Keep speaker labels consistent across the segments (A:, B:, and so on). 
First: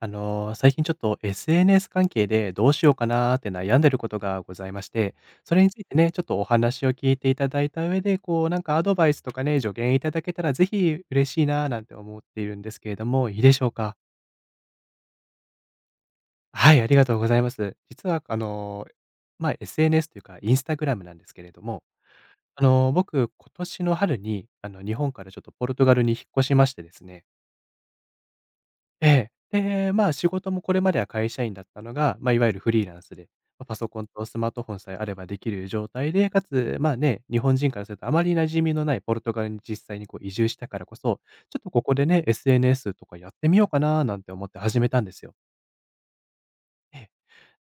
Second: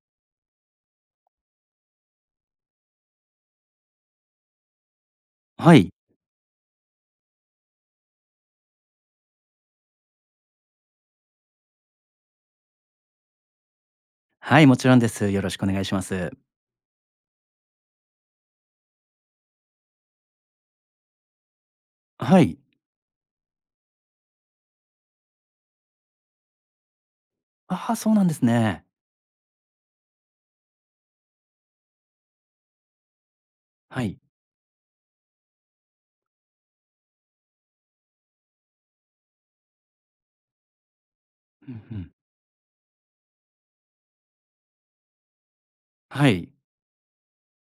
A: 最近ちょっと SNS 関係でどうしようかなーって悩んでることがございまして、それに
B: は
A: つい
B: い。
A: てね、ちょっとお話を聞いていただいた上で、なんかアドバイスとかね、助言いただけたらぜひ嬉しいなーなんて思っているんですけれども、いいでしょうか？
B: はい、もちろんです。よろしくお願いします。
A: はい、ありがとうございます。実は、SNS というか、インスタグラムなんですけれども、
B: はい。
A: 僕、今年の春に、日本からちょっとポルトガルに引っ越しましてですね、
B: ああ、そうなんですね。
A: ええ。で、まあ、仕事もこれまでは会社員だったのが、まあ、いわゆるフリーランスで、ま、パソコ
B: は
A: ン
B: い。
A: とスマートフォンさえあればできる状態で、かつ、まあね、日本人からするとあまり馴染みのないポルトガルに実際にこう移住したからこそ、ちょっと
B: うん
A: こ
B: う
A: こで
B: ん。
A: ね、SNS とかやってみようかななんて思って始めたんですよ。
B: はい。
A: え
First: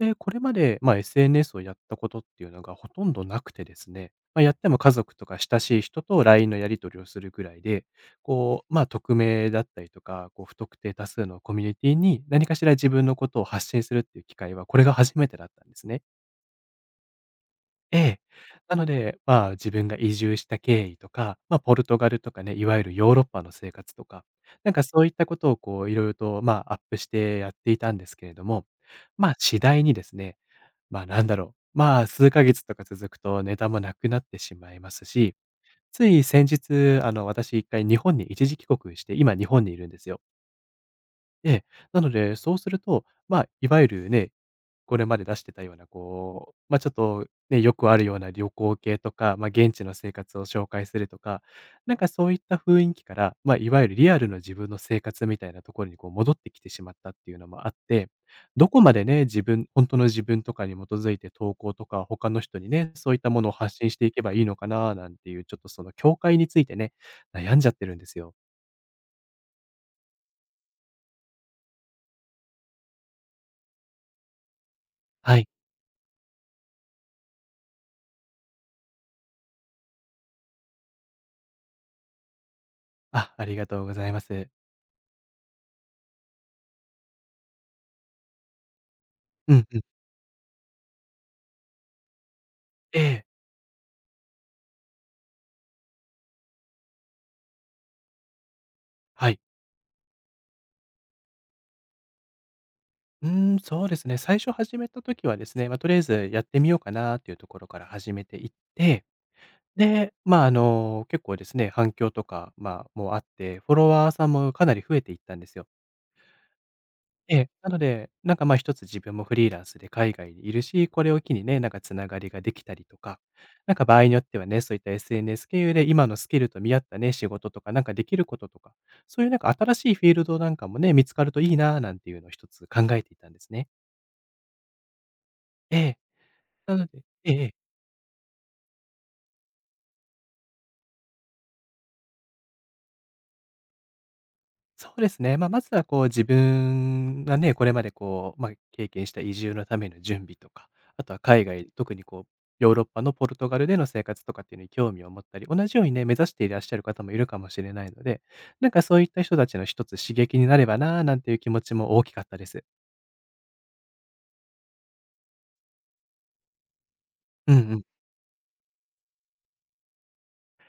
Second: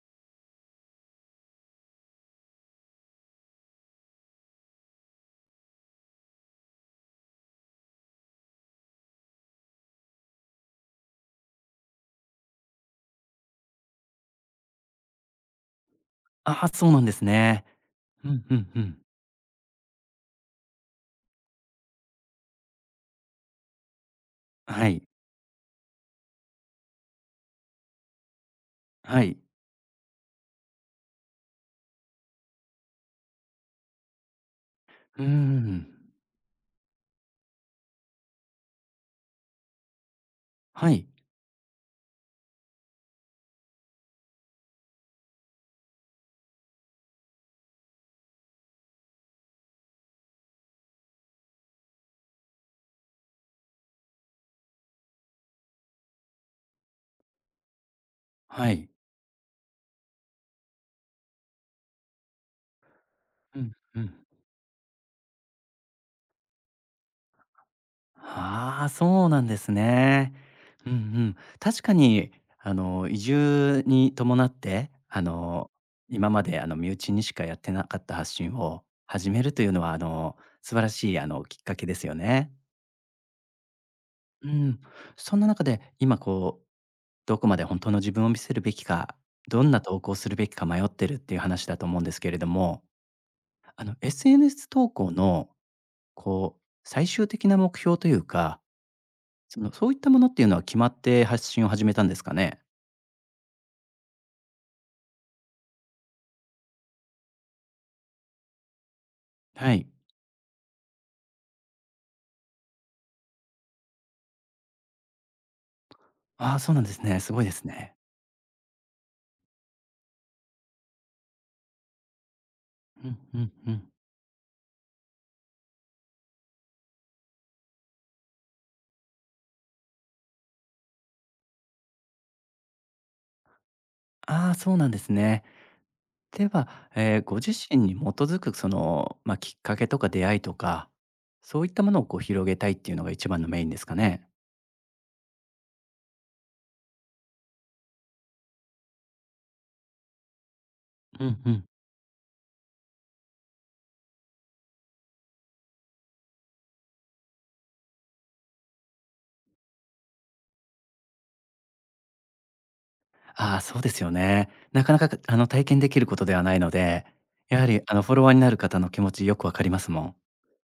A: え。で、これまで、まあ、SNS をやったことっていうのがほとんどなくてですね、まあ、やっても家族とか親しい人と LINE のやり取りをするぐらいで、こう、まあ、匿名だったりとか、こう、不特定多数のコミュニティに何かしら自分のことを発信するっていう機会は、これが初めてだったんですね。
B: ああ、そうなんですね。
A: ええ。
B: うんうん
A: な
B: う
A: の
B: ん。
A: で、まあ、自分が移住した経緯とか、まあ、ポルトガルとかね、いわゆるヨーロッパの生活とか、なんか
B: はい。
A: そういったことをこういろいろと、まあ、アップしてやっていたんですけれども、
B: は
A: まあ、
B: い。
A: 次第にですね、まあ、数ヶ月とか続くとネタもなくなってしまいます
B: うー
A: し、
B: ん。
A: つい先日、私一回日本に一時帰国して、今日本にいるんですよ。
B: はい。
A: でなので、そうすると、まあ、いわゆるね、これまで出してたような、こう、ま、ちょっとね、よくあるような旅行系とか、ま、現地の生活を紹介するとか、なんかそういった雰囲気から、ま、いわゆるリアルの自分の生活みたいなところにこう戻ってきてしまったっていうのもあって、ど
B: は
A: こ
B: い。
A: までね、自分本当の自分とかに基づいて投稿とか、他の人にね、そういったものを
B: うん
A: 発信し
B: う
A: てい
B: ん。
A: けばいいのかななんていう、ちょっとその境界についてね、悩んじゃってるんですよ。
B: ああ、そうなんですね。うんうん。確かに、移住に伴って、
A: はい。
B: 今まで、身内にしかやってなかった発信を始めるというのは、素晴らしい、きっかけですよね。
A: あ、ありがとうございま
B: う
A: す。
B: ん、そんな中で今こう、どこまで本当の自分を見せるべきか、
A: う
B: ど
A: ん
B: ん
A: う
B: な
A: ん。
B: 投稿するべきか迷ってるっていう話だと思うんですけれども、
A: ええ。
B: SNS 投稿のこう最終的な目標というか、
A: はい。
B: そういったものっていうのは決まって発信を始めたんですかね？
A: うーん、そうですね。最初始めた時はですね、まあ、とりあえずやってみようかなっていうところから始めていって、
B: はい。
A: で、まあ、結構ですね、反響とか、まあ、もうあって、フォロワーさんもかなり増えていったんですよ。
B: ああ、そうなんですね。す
A: え
B: ごい
A: え、
B: です
A: なの
B: ね。
A: で、なんか、ま、一つ自分もフリーランスで海外にいるし、これを機にね、なんかつながりができたりと
B: うん
A: か、
B: うんう
A: なんか
B: ん。
A: 場合によってはね、そういった SNS 経由で今のスキルと見合ったね、仕事とか、なんかできることとか、そういうなんか新しいフィールドなんかもね、見つかるといいななんていうのを一つ考えていたんですね。
B: ああ、そうなんですね。
A: ええ。
B: で
A: なの
B: は、
A: で、ええ
B: ご
A: え
B: 自
A: え、
B: 身に基づくその、まあ、きっかけとか出会いとか、そういったものをこう広げたいっていうのが一番のメインですかね？
A: そうですね。まあ、まずはこう自分がね、これまでこう、まあ、経験した移住のための準備とか、あとは
B: うん
A: 海
B: うん。
A: 外、特にこうヨーロッパのポルトガルでの生活とかっていうのに興味を持ったり、同じようにね、目指していらっしゃる方もいるかもしれないので、なんかそういった人たちの一つ刺激になればな、なんていう気持ちも大きかったです。
B: ああ、そうですよね。なかなか、体験できることではないので、
A: うん
B: やは
A: う
B: り、
A: ん。
B: フォロワーになる方の気持ちよくわかりますもん。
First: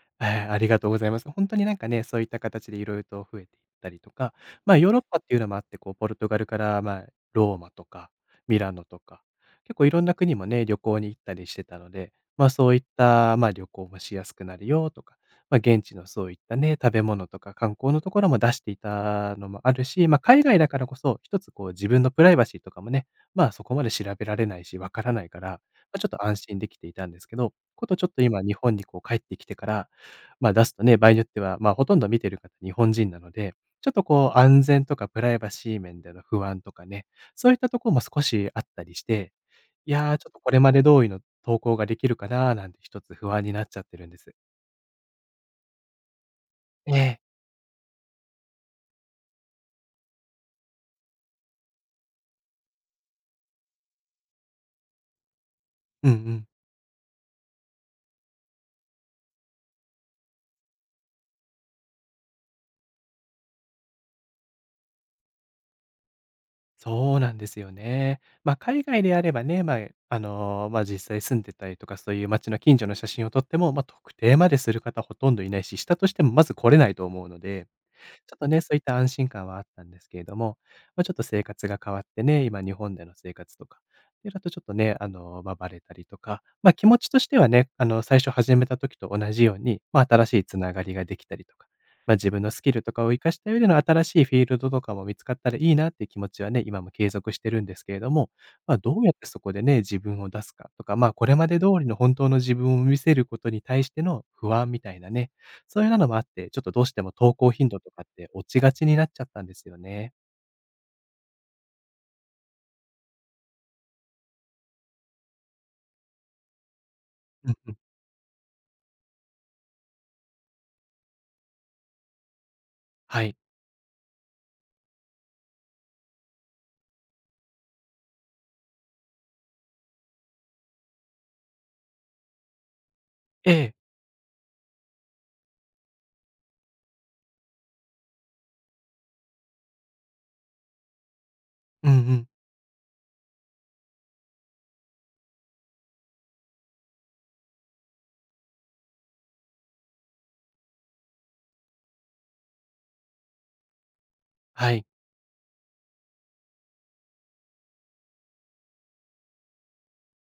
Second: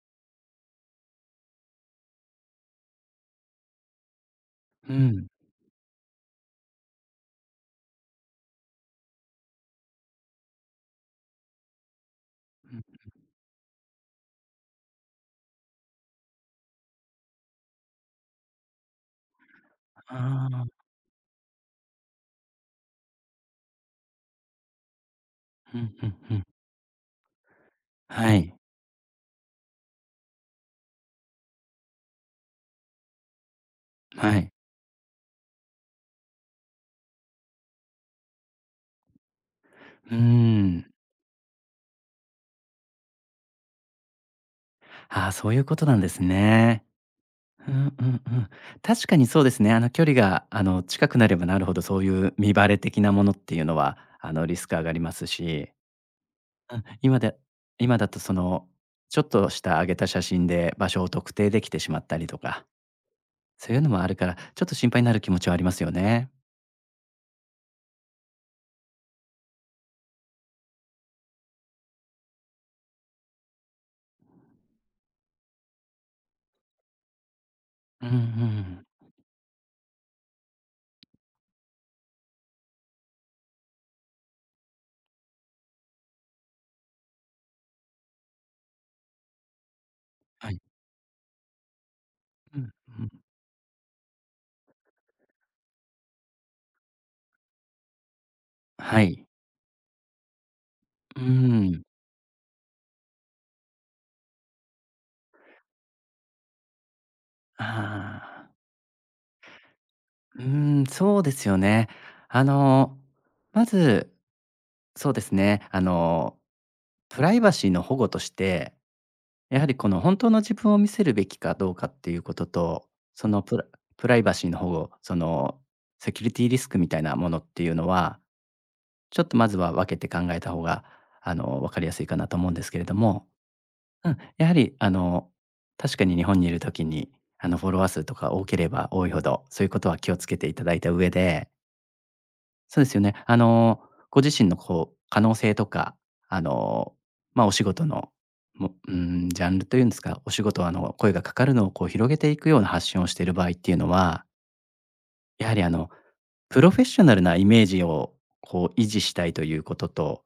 A: はいありがとうございます。本当になんかね、そういった形でいろいろと増えていったりとか、まあ、ヨ
B: う
A: ーロッパっ
B: ん。
A: ていうのもあって、こう、ポルトガルから、まあ、ローマとかミラノとか、結構いろんな国もね、旅行に行ったりしてたので、ま、そう
B: う
A: い
B: ん。
A: った、ま、旅行もしやすくなるよとか、ま、現地のそういったね、食べ物とか観光のところも出していたのもあるし、ま、海
B: あ
A: 外
B: あ、
A: だからこそ、一つこう、自分のプライバシーとかもね、まあ、そこまで調べられないし、わからないから、ま
B: うん
A: あ、
B: う
A: ちょっ
B: ん
A: と
B: う
A: 安
B: ん。
A: 心できていたんですけど、ことちょっと
B: は
A: 今
B: い、
A: 日本にこう帰ってきてから、まあ、出すとね、場合によっては、まあ、ほとんど見てる方日本人なので、ちょっとこ
B: は
A: う
B: い。
A: 安全とかプライバシー面での不安とかね、そういったところも少しあったりして、い
B: う
A: や
B: ー
A: ー、ちょっとこれまで
B: ん。
A: 通りの投稿ができるかなーなんて一つ不安になっちゃってるんです。
B: ああ、そういうことなんですね。
A: ええ。
B: うんうんうん。確かにそうですね。距離が、近くなればなるほど、そういう見バレ的なものっていうのは、リスク上がりますし、
A: うんうん。
B: うん、今だと、その、ちょっとした上げた写真で場所を特定できてしまったりとかそういうのもあるから、ちょっと心配になる気持ちはありますよね。
A: そうなんですよね。まあ、海外であればね、まあ、実際住んでたりとか、そういう街の近所の写真を撮っても、まあ、特定までする方ほとんどいないし、したとしてもまず来れないと思うので、
B: うんう
A: ちょっとね、そういっ
B: ん。
A: た安心感はあったんですけれども、まあ、ちょっと生活が変わってね、今日本での生活とか、で、だとちょっとね、まあ、バレたりとか、ま、気持ちとしてはね、最初始めた時と同じように、ま、新しい
B: は
A: つ
B: い。
A: ながりができたりとか、ま、自分の
B: う
A: ス
B: ん、
A: キルと
B: う
A: か
B: ん。
A: を活かした上での新しいフィールドとかも見つかったらいいなっていう気持ちはね、今も継続してるんですけれども、まあ、ど
B: は
A: うやっ
B: い。
A: てそこでね、自分を出すかとか、まあ、
B: うー
A: これまで通
B: ん。
A: りの本当の自分を見せることに対しての不安みたいなね、そういなのもあって、ちょっとどうしても投稿頻度とかっ
B: あ
A: て落
B: あ。
A: ちがちになっちゃったんですよね。
B: うーん、そうですよね。あの、まず、そうですね、プライ
A: う
B: バ
A: ん
B: シー
A: うん。
B: の保護として、やはりこの本当の自分を見せるべきかどうかっていうことと、
A: は
B: そ
A: い。
B: のプライバシーの保護、そのセキュリティリスクみたいなものっていうのは、ちょっとまずは分けて考えた方が、分かりやすいかなと思うんですけれども。
A: ええ。
B: うん、やはり確かに日本にいる時に、フォロワー数とか多ければ多いほど、そういうことは気をつけていただいた上で、
A: うんうん。
B: そうですよね、ご自身のこう、可能性とか、あの、ま、お仕事の、もうん、ジャンルというんですか、お仕事、声がかかるのをこう広げていくような発信をしている場合っていうのは、
A: はい。
B: やはりプロフェッショナルなイメージをこう維持したいということと、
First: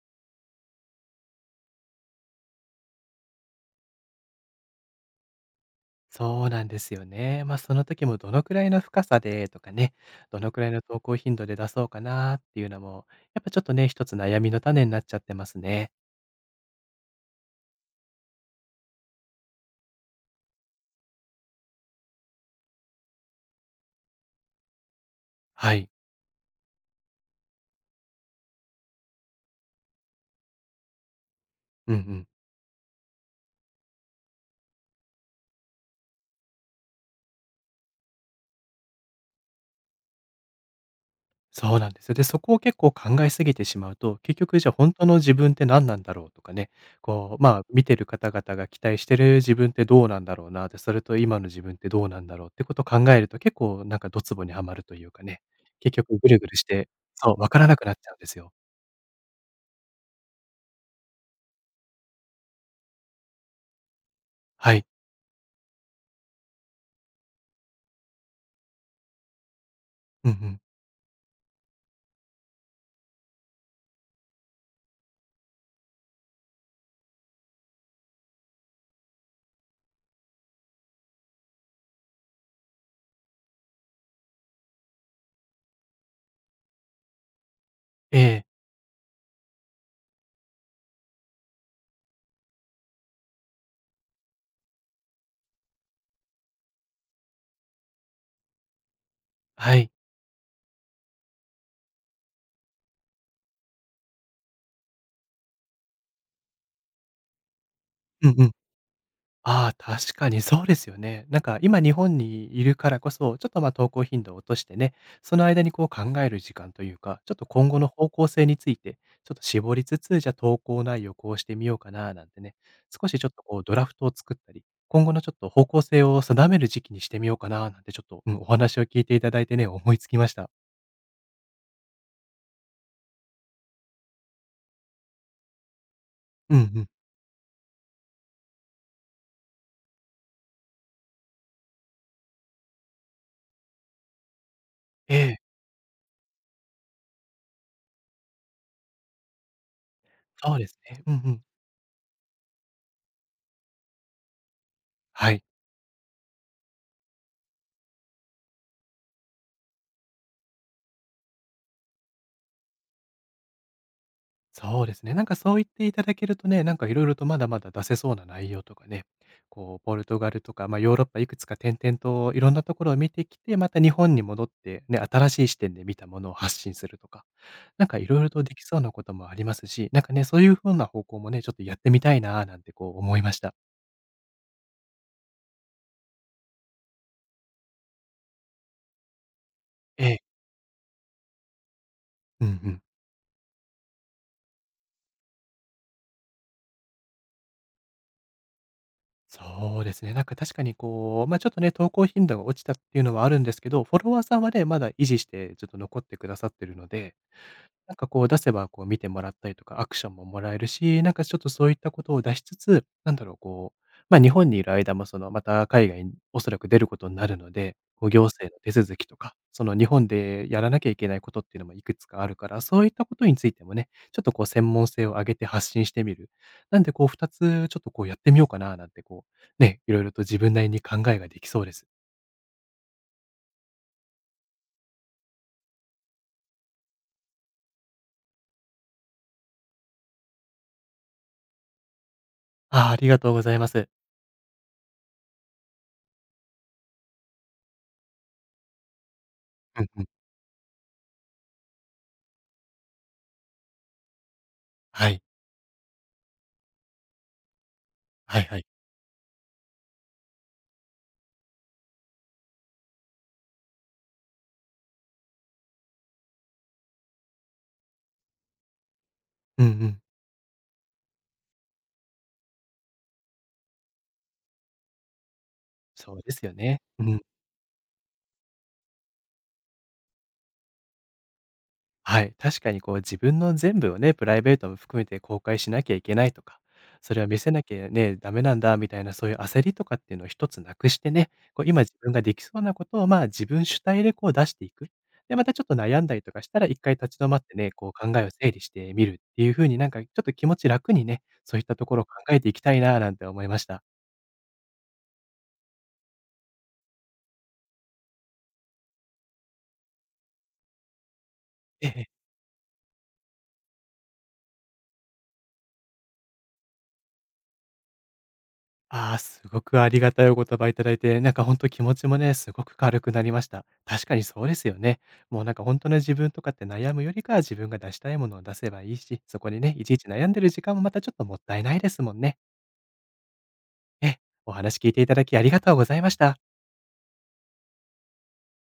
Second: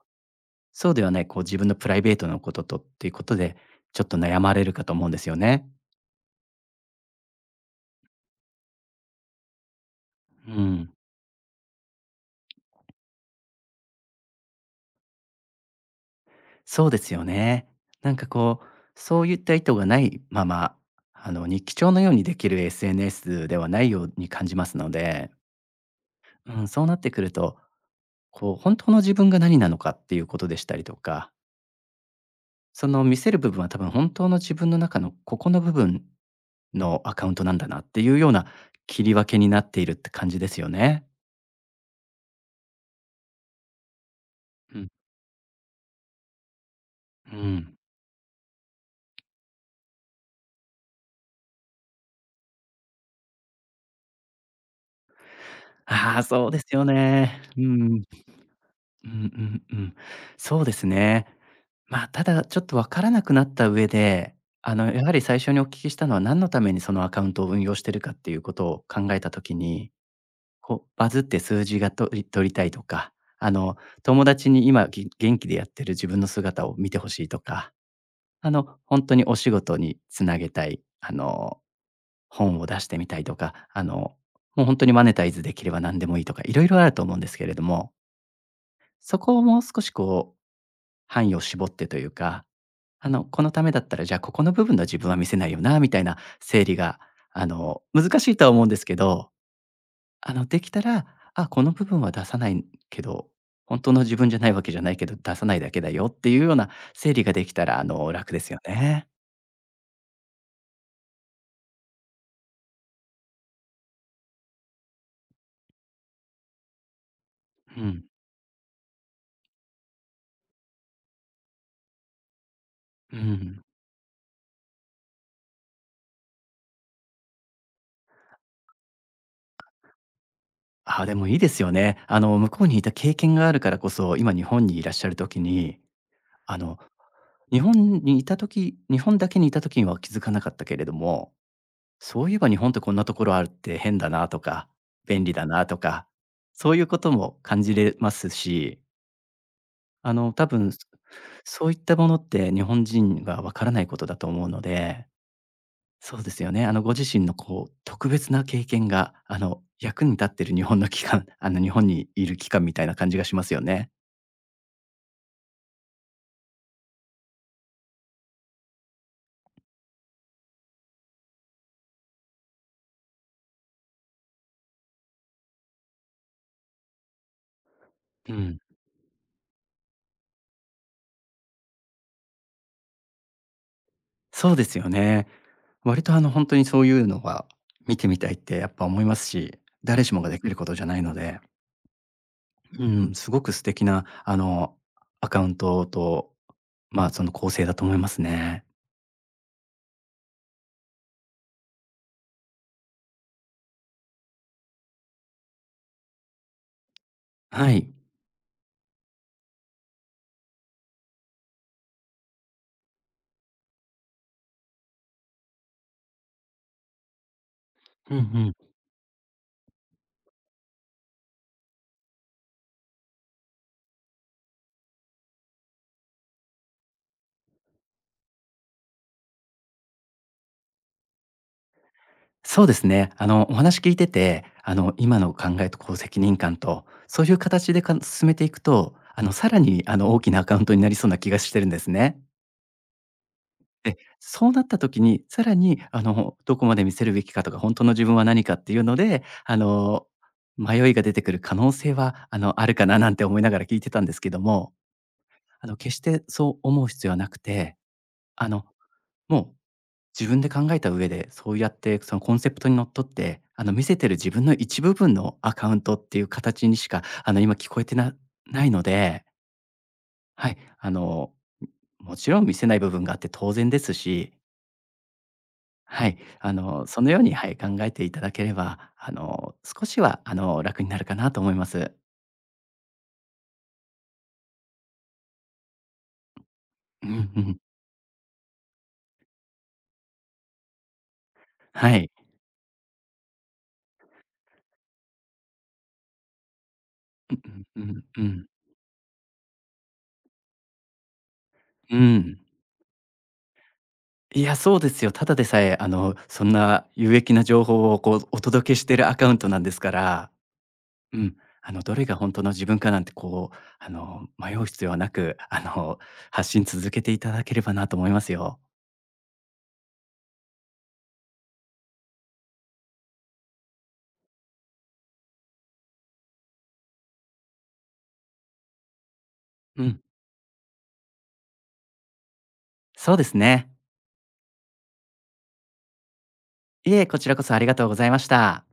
B: そうではないこう自分のプライベートのこととっていうことで、ちょっと悩まれるかと思うんですよね。
A: そうなんですよね。ま、その時もどのくらいの深さでとかね、ど
B: う
A: のくらいの
B: ん、
A: 投稿頻度で出そうかなっていうのも、やっぱちょっとね、一つ悩みの種になっちゃってますね。
B: そうですよね。なんかこう、そういった意図がないまま、あの日記帳のようにできる SNS ではないように感じますので、
A: はい。
B: うん、そうなってくると、こう本当の自分が何なのかっていうことでしたりとか、
A: うんうん。
B: その見せる部分は多分本当の自分の中のここの部分のアカウントなんだなっていうような切り分けになっているって感じですよね。
A: そうなんですよ。で、そこを結構考えすぎてしまうと、結局じゃあ
B: うん、
A: 本当の自分って何なんだろうとかね、
B: う
A: こう、まあ、
B: ん。
A: 見てる方々が期待してる自分ってどうなんだろうなって、それと今の自分ってどうなんだろうってことを考えると、結構なんかドツボにはまるというかね、結
B: あ
A: 局
B: あ、
A: ぐるぐ
B: そう
A: る
B: で
A: し
B: すよ
A: て、そ
B: ね。
A: う、わか
B: う
A: らなくなっ
B: ん。
A: ちゃうんですよ。
B: うんうんうん。そうですね。まあ、ただちょっとわからなくなった上で、
A: はい。
B: やはり最初にお聞きしたのは何のためにそのアカウントを運用してるかっていうことを考えたときに、
A: うんうん。
B: こうバズって数字が取りたいとか、あの、友達に今元気でやってる自分の姿を見てほしいとか、本当にお仕事につなげたい、本を出してみたいとか、もう本当にマネタイズできれば何でもいいとか、いろいろあると思うんですけれども、
A: ええ、
B: そこをもう少しこう範囲を絞ってというか、このためだったら、じゃあ、ここの部分の自分は見せないよなみたいな整理が、難しいとは思うんですけど、
A: はい。
B: できたら、あ、この部分は出さないけど、本当の自分じゃないわけじゃないけど、出さないだけだよっていうような整理ができたら、
A: う
B: 楽
A: ん
B: で
A: う
B: す
A: ん。
B: よね。
A: ああ、確かにそうですよね。なんか今日本にいるからこそ、ちょっとまあ投稿頻度を落としてね、その間にこう考える時間というか、ちょっと今後
B: う
A: の
B: ん。
A: 方向性について、ちょっと絞りつつ、じゃあ投稿内容こうしてみようかななんてね、少
B: う
A: しちょっとこ
B: ん。
A: うドラフトを作ったり、今後のちょっと方向性を定める時期にしてみようかななんてちょっと、うん、お話を聞いていただいてね、思いつきました。
B: あでもいいですよね。向こうにいた経験があるからこそ、今日本にいらっしゃる時に、あ
A: うんう
B: の、
A: ん。
B: 日本日本だけにいた時には気づかなかったけれどもそういえば日本ってこんなところあるって変だなとか、
A: え
B: 便利
A: え、
B: だなとか、そういうことも感じれますし、多
A: そうで
B: 分、そ
A: すね。うんうん。
B: そういったものって日本人がわからないことだと思うので、
A: はい。
B: そうですよね。ご自身のこう、特別な経験が、役に立ってる日本の期間 日本にいる期間みたいな感じがしますよね。
A: そうですね。なんかそう言っていただけるとね、なんかいろいろとまだまだ出せそうな内容とかね、こうポルトガルとか、ま、ヨーロッパいくつか点々といろんなところを見てきて、また日本に戻って、ね、新しい視点で見たものを発信するとか、なんかいろいろ
B: う
A: とで
B: ん。
A: きそうなこともありますし、なんかね、そういう風な方向もね、ちょっとやってみたいななんてこう思いました。
B: そうですよね。割と本当にそういうのは見てみたいってやっぱ思いますし、誰
A: え
B: し
A: え。
B: もができることじゃないので。
A: うんうん。
B: うん、すごく素敵な、アカウントと、まあ、その構成だと思いますね。
A: そうですね。なんか確かにこう、ま、ちょっとね、投稿頻度が落ちたっていうのはあるんですけど、フォロワーさんはね、まだ維持してちょっと残ってくださってるので、
B: はい。
A: なんかこう出せばこう見てもらったりとか、アクションももらえるし、なんかちょっとそういったことを出しつつ、なんだろう、こう、ま、日本にいる間もそのまた海外におそらく出ることになるので、こう
B: うんう
A: 行政
B: ん。
A: の手続きとか、その日本でやらなきゃいけないことっていうのもいくつかあるから、そういったことについてもね、ちょっとこう専門性を上げて発信してみる。なんでこう2つちょっとこうやってみようかななんてこう、ね、いろいろと自分なりに考えができそうです。
B: そうですね。お話聞いてて、今の考えとこう責任感と、そういう形でか進めていくと、さらに、大きなアカウントになりそうな気がしてるんですね。
A: ああ、ありがとうございます。
B: で、そうなった時に、さらに、どこまで見せるべきかとか、本当の自分は何かっていうので、
A: うんうん。
B: 迷いが出てくる可能性は、あるかななんて思いながら聞いてたんですけども、
A: はい。
B: 決してそう思う必要はなくて、
A: はい
B: あ
A: は
B: の、
A: い。
B: もう自分で考えた上で、そうやってそのコンセプトにのっとって、見せてる自分の一部分のアカウントっていう形にしか、今聞こえてないので、
A: うんうん。
B: はい、もちろん見せない部分があって当然ですし、は
A: そ
B: い、
A: うですよね。
B: そ
A: う
B: のよう
A: ん。
B: に、はい、考えていただければ、少しは、楽になるかなと思います。
A: はい、確かにこう自分の全部をね、プライベートも含めて公開しなきゃいけないとか、
B: う
A: それを
B: ん
A: 見
B: う
A: せ
B: ん。
A: なきゃね、ダメなんだみたいなそういう焦りとかっていうのを一つなくしてね、こう今自
B: はい。
A: 分ができそうなことをまあ自分主体でこう出していく。で、またちょっと悩んだりとかしたら一回立ち止まってね、
B: うんう
A: こう
B: ん
A: 考
B: う
A: え
B: んう
A: を
B: ん。
A: 整理してみるっていう風になんかちょっと気持ち楽にね、そういったと
B: う
A: ころを考
B: ん。
A: えていきたいななんて思いました。
B: いや、そうですよ。ただでさえ、そんな有益な情報をこうお届けしてるアカウントなんですから、うん、
A: え
B: どれが
A: え。
B: 本当の自分かなんてこう、迷う必要はなく、発信続けていただければなと思いますよ。
A: ああ、すごくありがたいお言葉いただいて、なんか本当気持ちもね、すごく軽くなりました。確かにそうですよね。もうなんか本当の自分とかって悩むよりかは自分が出したいものを出せばいいし、そこでね、
B: う
A: いちい
B: ん、
A: ち悩んでる時間もまたちょっともったいないですもんね。
B: そうですね。
A: ええ、お話聞いていただきありがとうございました。
B: いえ、こちらこそありがとうございました。